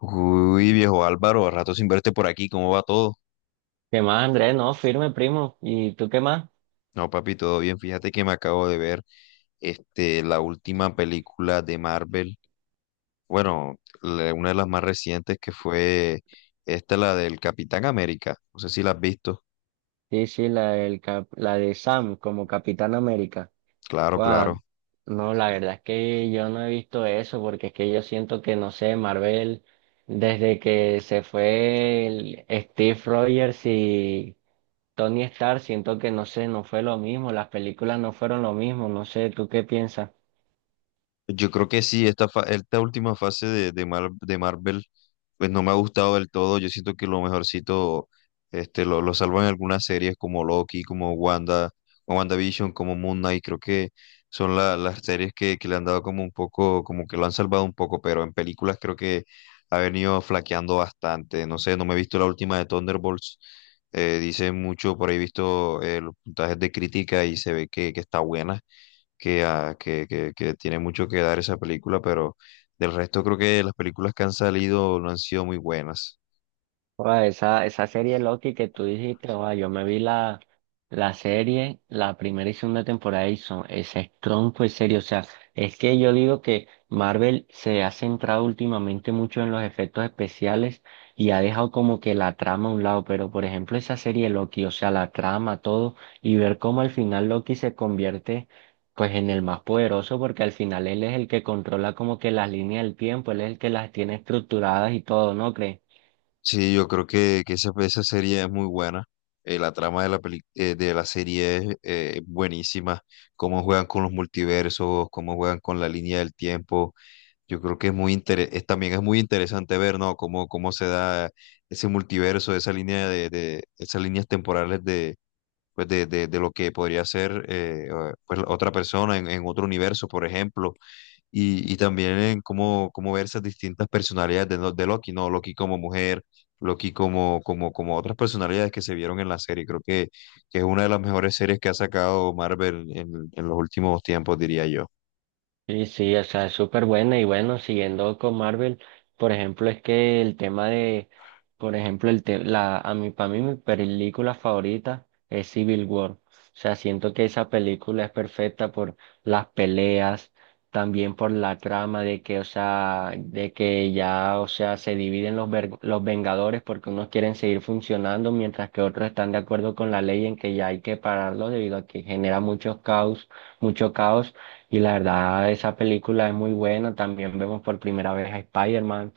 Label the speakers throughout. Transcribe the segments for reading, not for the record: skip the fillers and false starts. Speaker 1: Uy, viejo Álvaro, rato sin verte por aquí, ¿cómo va todo?
Speaker 2: ¿Qué más, Andrés? No, firme, primo. ¿Y tú qué más?
Speaker 1: No, papi, todo bien. Fíjate que me acabo de ver la última película de Marvel. Bueno, una de las más recientes que fue esta, la del Capitán América. No sé si la has visto.
Speaker 2: Sí, la, del la de Sam como Capitán América.
Speaker 1: Claro,
Speaker 2: Guau,
Speaker 1: claro.
Speaker 2: no, la verdad es que yo no he visto eso porque es que yo siento que, no sé, Marvel, desde que se fue el Steve Rogers y Tony Stark, siento que, no sé, no fue lo mismo, las películas no fueron lo mismo, no sé, ¿tú qué piensas?
Speaker 1: Yo creo que sí, esta, esta última fase de de Marvel, pues no me ha gustado del todo. Yo siento que lo mejorcito lo salvan algunas series como Loki, como Wanda, como WandaVision, como Moon Knight. Creo que son las series que le han dado como un poco, como que lo han salvado un poco, pero en películas creo que ha venido flaqueando bastante. No sé, no me he visto la última de Thunderbolts. Dicen mucho, por ahí he visto los puntajes de crítica y se ve que está buena que tiene mucho que dar esa película, pero del resto creo que las películas que han salido no han sido muy buenas.
Speaker 2: Joda, esa serie Loki que tú dijiste, joda, yo la serie, la primera y segunda temporada y son, ese tronco es serio. O sea, es que yo digo que Marvel se ha centrado últimamente mucho en los efectos especiales y ha dejado como que la trama a un lado. Pero por ejemplo, esa serie Loki, o sea, la trama, todo, y ver cómo al final Loki se convierte pues en el más poderoso, porque al final él es el que controla como que las líneas del tiempo, él es el que las tiene estructuradas y todo, ¿no crees?
Speaker 1: Sí, yo creo que esa serie es muy buena. La trama de de la serie es buenísima. Cómo juegan con los multiversos, cómo juegan con la línea del tiempo. Yo creo que es muy es, también es muy interesante ver, ¿no? Cómo, cómo se da ese multiverso, esa línea de esas líneas temporales de, de lo que podría ser pues otra persona en otro universo, por ejemplo y también en cómo, cómo ver esas distintas personalidades de Loki, ¿no? Loki como mujer, Loki como otras personalidades que se vieron en la serie. Creo que es una de las mejores series que ha sacado Marvel en los últimos tiempos, diría yo.
Speaker 2: Sí, o sea, es súper buena y bueno, siguiendo con Marvel, por ejemplo, es que por ejemplo, a mí, para mí mi película favorita es Civil War. O sea, siento que esa película es perfecta por las peleas, también por la trama de que, o sea, de que ya, o sea, se dividen los Vengadores porque unos quieren seguir funcionando mientras que otros están de acuerdo con la ley en que ya hay que pararlo debido a que genera muchos caos, mucho caos. Y la verdad, esa película es muy buena. También vemos por primera vez a Spider-Man.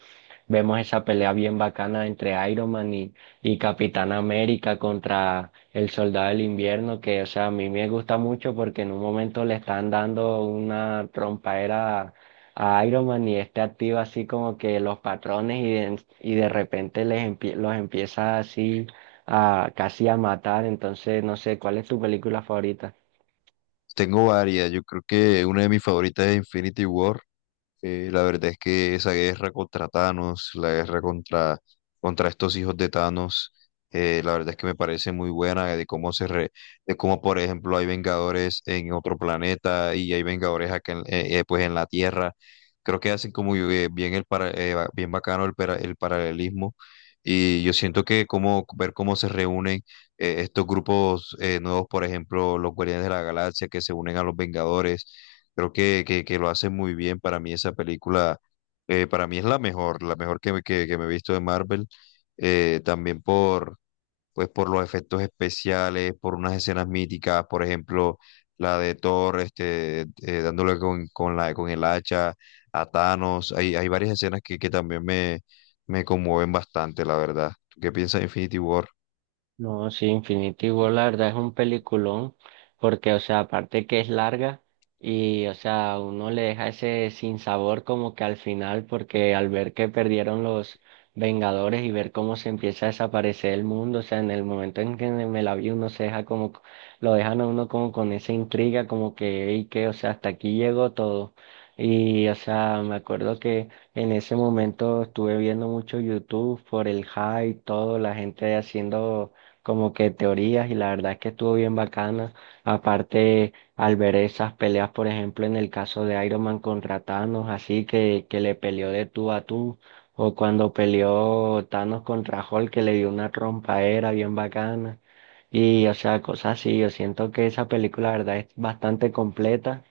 Speaker 2: Vemos esa pelea bien bacana entre y Capitán América contra el Soldado del Invierno, que, o sea, a mí me gusta mucho porque en un momento le están dando una trompaera a Iron Man y este activa así como que los patrones y de repente los empieza así a casi a matar. Entonces, no sé, ¿cuál es tu película favorita?
Speaker 1: Tengo varias, yo creo que una de mis favoritas es Infinity War. La verdad es que esa guerra contra Thanos, la guerra contra, contra estos hijos de Thanos, la verdad es que me parece muy buena de cómo de cómo, por ejemplo, hay Vengadores en otro planeta y hay Vengadores acá en, pues en la Tierra. Creo que hacen como bien bien bacano el paralelismo. Y yo siento que como ver cómo se reúnen estos grupos nuevos, por ejemplo, los Guardianes de la Galaxia que se unen a los Vengadores. Creo que lo hace muy bien. Para mí esa película, para mí es la mejor que me he visto de Marvel. También por, pues por los efectos especiales, por unas escenas míticas, por ejemplo, la de Thor, dándole con la, con el hacha a Thanos. Hay varias escenas que también me conmueven bastante, la verdad. ¿Tú qué piensas de Infinity War?
Speaker 2: No, sí, Infinity War la verdad es un peliculón, porque, o sea, aparte que es larga y, o sea, uno le deja ese sinsabor como que al final, porque al ver que perdieron los Vengadores y ver cómo se empieza a desaparecer el mundo, o sea, en el momento en que me la vi, uno se deja como, lo dejan a uno como con esa intriga, como que, y que, o sea, hasta aquí llegó todo. Y, o sea, me acuerdo que en ese momento estuve viendo mucho YouTube por el hype, todo, la gente haciendo como que teorías y la verdad es que estuvo bien bacana. Aparte, al ver esas peleas, por ejemplo, en el caso de Iron Man contra Thanos, así que le peleó de tú a tú, o cuando peleó Thanos contra Hulk, que le dio una trompaera bien bacana. Y, o sea, cosas así, yo siento que esa película, la verdad, es bastante completa.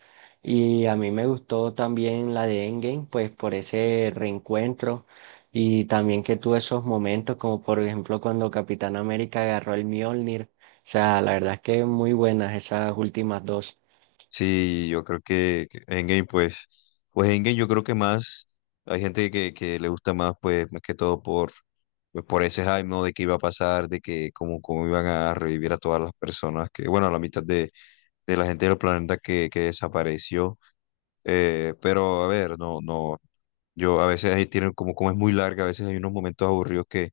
Speaker 2: Y a mí me gustó también la de Endgame, pues por ese reencuentro. Y también que tuve esos momentos, como por ejemplo cuando Capitán América agarró el Mjolnir. O sea, la verdad es que muy buenas esas últimas dos.
Speaker 1: Sí, yo creo que Endgame, pues, pues Endgame yo creo que más, hay gente que le gusta más, pues, más que todo por, pues, por ese hype, ¿no? De qué iba a pasar, de que cómo, cómo iban a revivir a todas las personas, que, bueno, a la mitad de la gente del planeta que desapareció. Pero, a ver, no, no, yo a veces ahí tienen como, como es muy larga, a veces hay unos momentos aburridos que,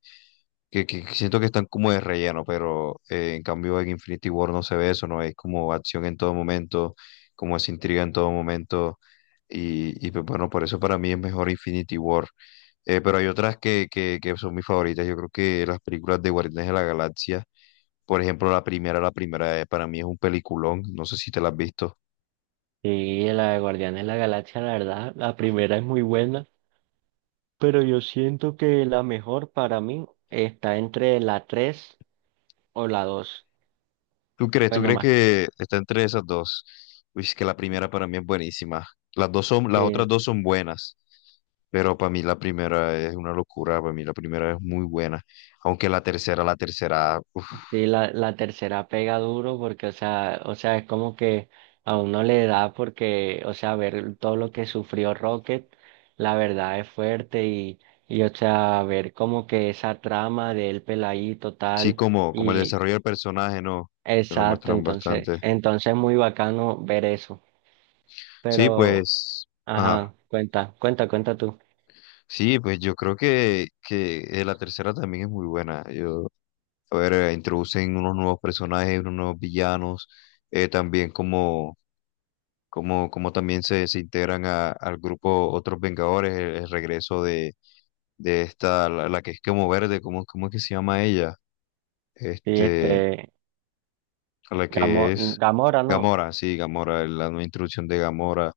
Speaker 1: que, que siento que están como de relleno, pero en cambio en Infinity War no se ve eso, ¿no? Es como acción en todo momento como esa intriga en todo momento. Y pues bueno, por eso para mí es mejor Infinity War. Pero hay otras que son mis favoritas. Yo creo que las películas de Guardianes de la Galaxia, por ejemplo, la primera para mí es un peliculón. No sé si te la has visto.
Speaker 2: Sí, y la de Guardianes de la Galaxia, la verdad, la primera es muy buena. Pero yo siento que la mejor para mí está entre la 3 o la dos.
Speaker 1: ¿Tú crees? ¿Tú
Speaker 2: Bueno,
Speaker 1: crees
Speaker 2: más.
Speaker 1: que está entre esas dos? Uy, es que la primera para mí es buenísima. Las dos son, las otras
Speaker 2: Sí,
Speaker 1: dos son buenas. Pero para mí la primera es una locura, para mí la primera es muy buena, aunque la tercera, uf.
Speaker 2: sí, la tercera pega duro porque, o sea, es como que a uno le da porque, o sea, ver todo lo que sufrió Rocket, la verdad es fuerte y, o sea, ver como que esa trama de él peladito
Speaker 1: Sí,
Speaker 2: tal
Speaker 1: como, como el
Speaker 2: y
Speaker 1: desarrollo del personaje, ¿no? Que lo
Speaker 2: exacto,
Speaker 1: muestran bastante.
Speaker 2: entonces es muy bacano ver eso.
Speaker 1: Sí,
Speaker 2: Pero,
Speaker 1: pues, ajá.
Speaker 2: ajá, cuenta, cuenta, cuenta tú.
Speaker 1: Sí, pues yo creo que la tercera también es muy buena. Yo, a ver, introducen unos nuevos personajes, unos nuevos villanos, también como también se integran al grupo Otros Vengadores, el regreso de esta, la que es como verde, ¿cómo, cómo es que se llama ella?
Speaker 2: Sí,
Speaker 1: Este,
Speaker 2: este,
Speaker 1: a la que
Speaker 2: Gamo-
Speaker 1: es
Speaker 2: Gamora, no,
Speaker 1: Gamora, sí, Gamora, la nueva introducción de Gamora,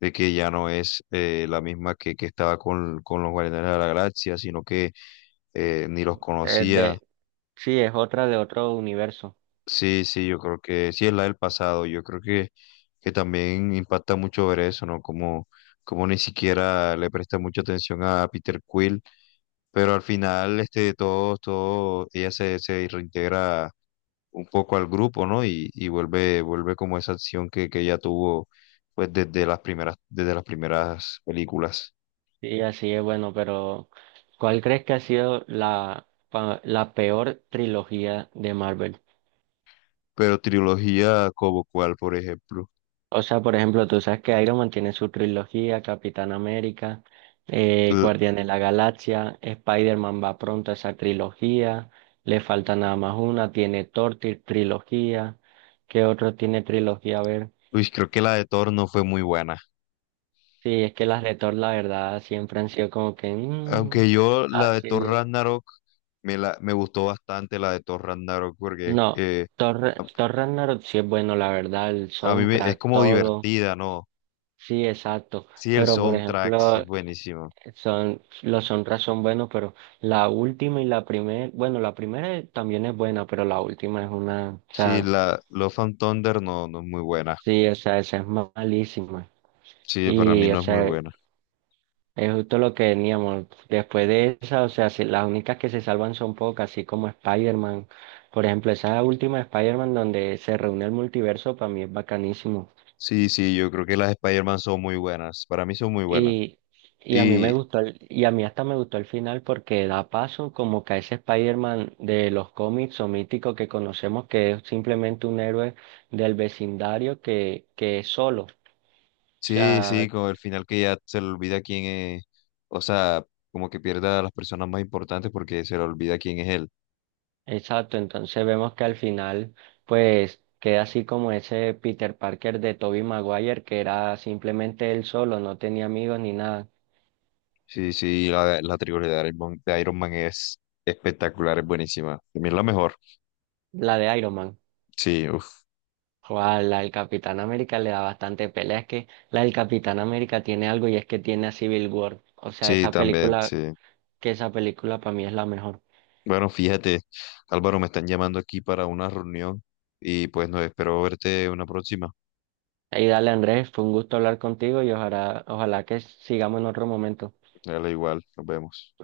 Speaker 1: de que ya no es la misma que estaba con los Guardianes de la Galaxia, sino que ni los
Speaker 2: es
Speaker 1: conocía.
Speaker 2: de, sí, es otra de otro universo.
Speaker 1: Sí, sí, yo creo que sí es la del pasado, yo creo que también impacta mucho ver eso, ¿no? Como, como ni siquiera le presta mucha atención a Peter Quill, pero al final todos, todos, ella se, se reintegra un poco al grupo, ¿no? Y vuelve, vuelve como esa acción que ella tuvo pues desde las primeras películas.
Speaker 2: Sí, así es, bueno, pero ¿cuál crees que ha sido la peor trilogía de Marvel?
Speaker 1: Pero trilogía como cuál, por ejemplo.
Speaker 2: O sea, por ejemplo, tú sabes que Iron Man tiene su trilogía, Capitán América,
Speaker 1: L-
Speaker 2: Guardián de la Galaxia, Spider-Man va pronto a esa trilogía, le falta nada más una, tiene Thor trilogía, ¿qué otro tiene trilogía? A ver,
Speaker 1: Uy, creo que la de Thor no fue muy buena.
Speaker 2: sí, es que las de Thor, la verdad, siempre han sido como que...
Speaker 1: Aunque
Speaker 2: mm,
Speaker 1: yo la de Thor
Speaker 2: así.
Speaker 1: Ragnarok me gustó bastante la de Thor Ragnarok porque
Speaker 2: No, Thor Ragnarok sí es bueno, la verdad, el
Speaker 1: a es
Speaker 2: soundtrack,
Speaker 1: como
Speaker 2: todo,
Speaker 1: divertida, ¿no?
Speaker 2: sí, exacto,
Speaker 1: Sí, el
Speaker 2: pero por
Speaker 1: soundtrack sí es
Speaker 2: ejemplo,
Speaker 1: buenísimo.
Speaker 2: son, los soundtracks son buenos, pero la última y la primera, bueno, la primera también es buena, pero la última es una, o
Speaker 1: Sí,
Speaker 2: sea,
Speaker 1: la Love and Thunder no, no es muy buena.
Speaker 2: sí, o sea, esa es malísima,
Speaker 1: Sí, para mí
Speaker 2: y o
Speaker 1: no es muy
Speaker 2: sea,
Speaker 1: buena.
Speaker 2: es justo lo que veníamos, después de esa, o sea, las únicas que se salvan son pocas, así como Spider-Man, por ejemplo, esa última de Spider-Man donde se reúne el multiverso, para mí es bacanísimo.
Speaker 1: Sí, sí, yo creo que las Spider-Man son muy buenas. Para mí son muy buenas.
Speaker 2: Y, y a mí me
Speaker 1: Y
Speaker 2: gustó, y a mí hasta me gustó el final porque da paso como que a ese Spider-Man de los cómics o mítico que conocemos que es simplemente un héroe del vecindario que es solo. O
Speaker 1: sí, sí,
Speaker 2: sea,
Speaker 1: con el final que ya se le olvida quién es. O sea, como que pierda a las personas más importantes porque se le olvida quién es él.
Speaker 2: exacto, entonces vemos que al final pues queda así como ese Peter Parker de Tobey Maguire que era simplemente él solo, no tenía amigos ni nada,
Speaker 1: Sí, sí, la trilogía de Iron Man es espectacular, es buenísima. También es la mejor.
Speaker 2: la de Iron Man.
Speaker 1: Sí, uf,
Speaker 2: Joa, la del Capitán América le da bastante pelea. Es que la del Capitán América tiene algo y es que tiene a Civil War. O sea,
Speaker 1: sí,
Speaker 2: esa
Speaker 1: también,
Speaker 2: película,
Speaker 1: sí.
Speaker 2: que esa película para mí es la mejor.
Speaker 1: Bueno, fíjate, Álvaro, me están llamando aquí para una reunión y pues no espero verte una próxima.
Speaker 2: Y dale, Andrés, fue un gusto hablar contigo y ojalá, ojalá que sigamos en otro momento.
Speaker 1: Dale igual, nos vemos.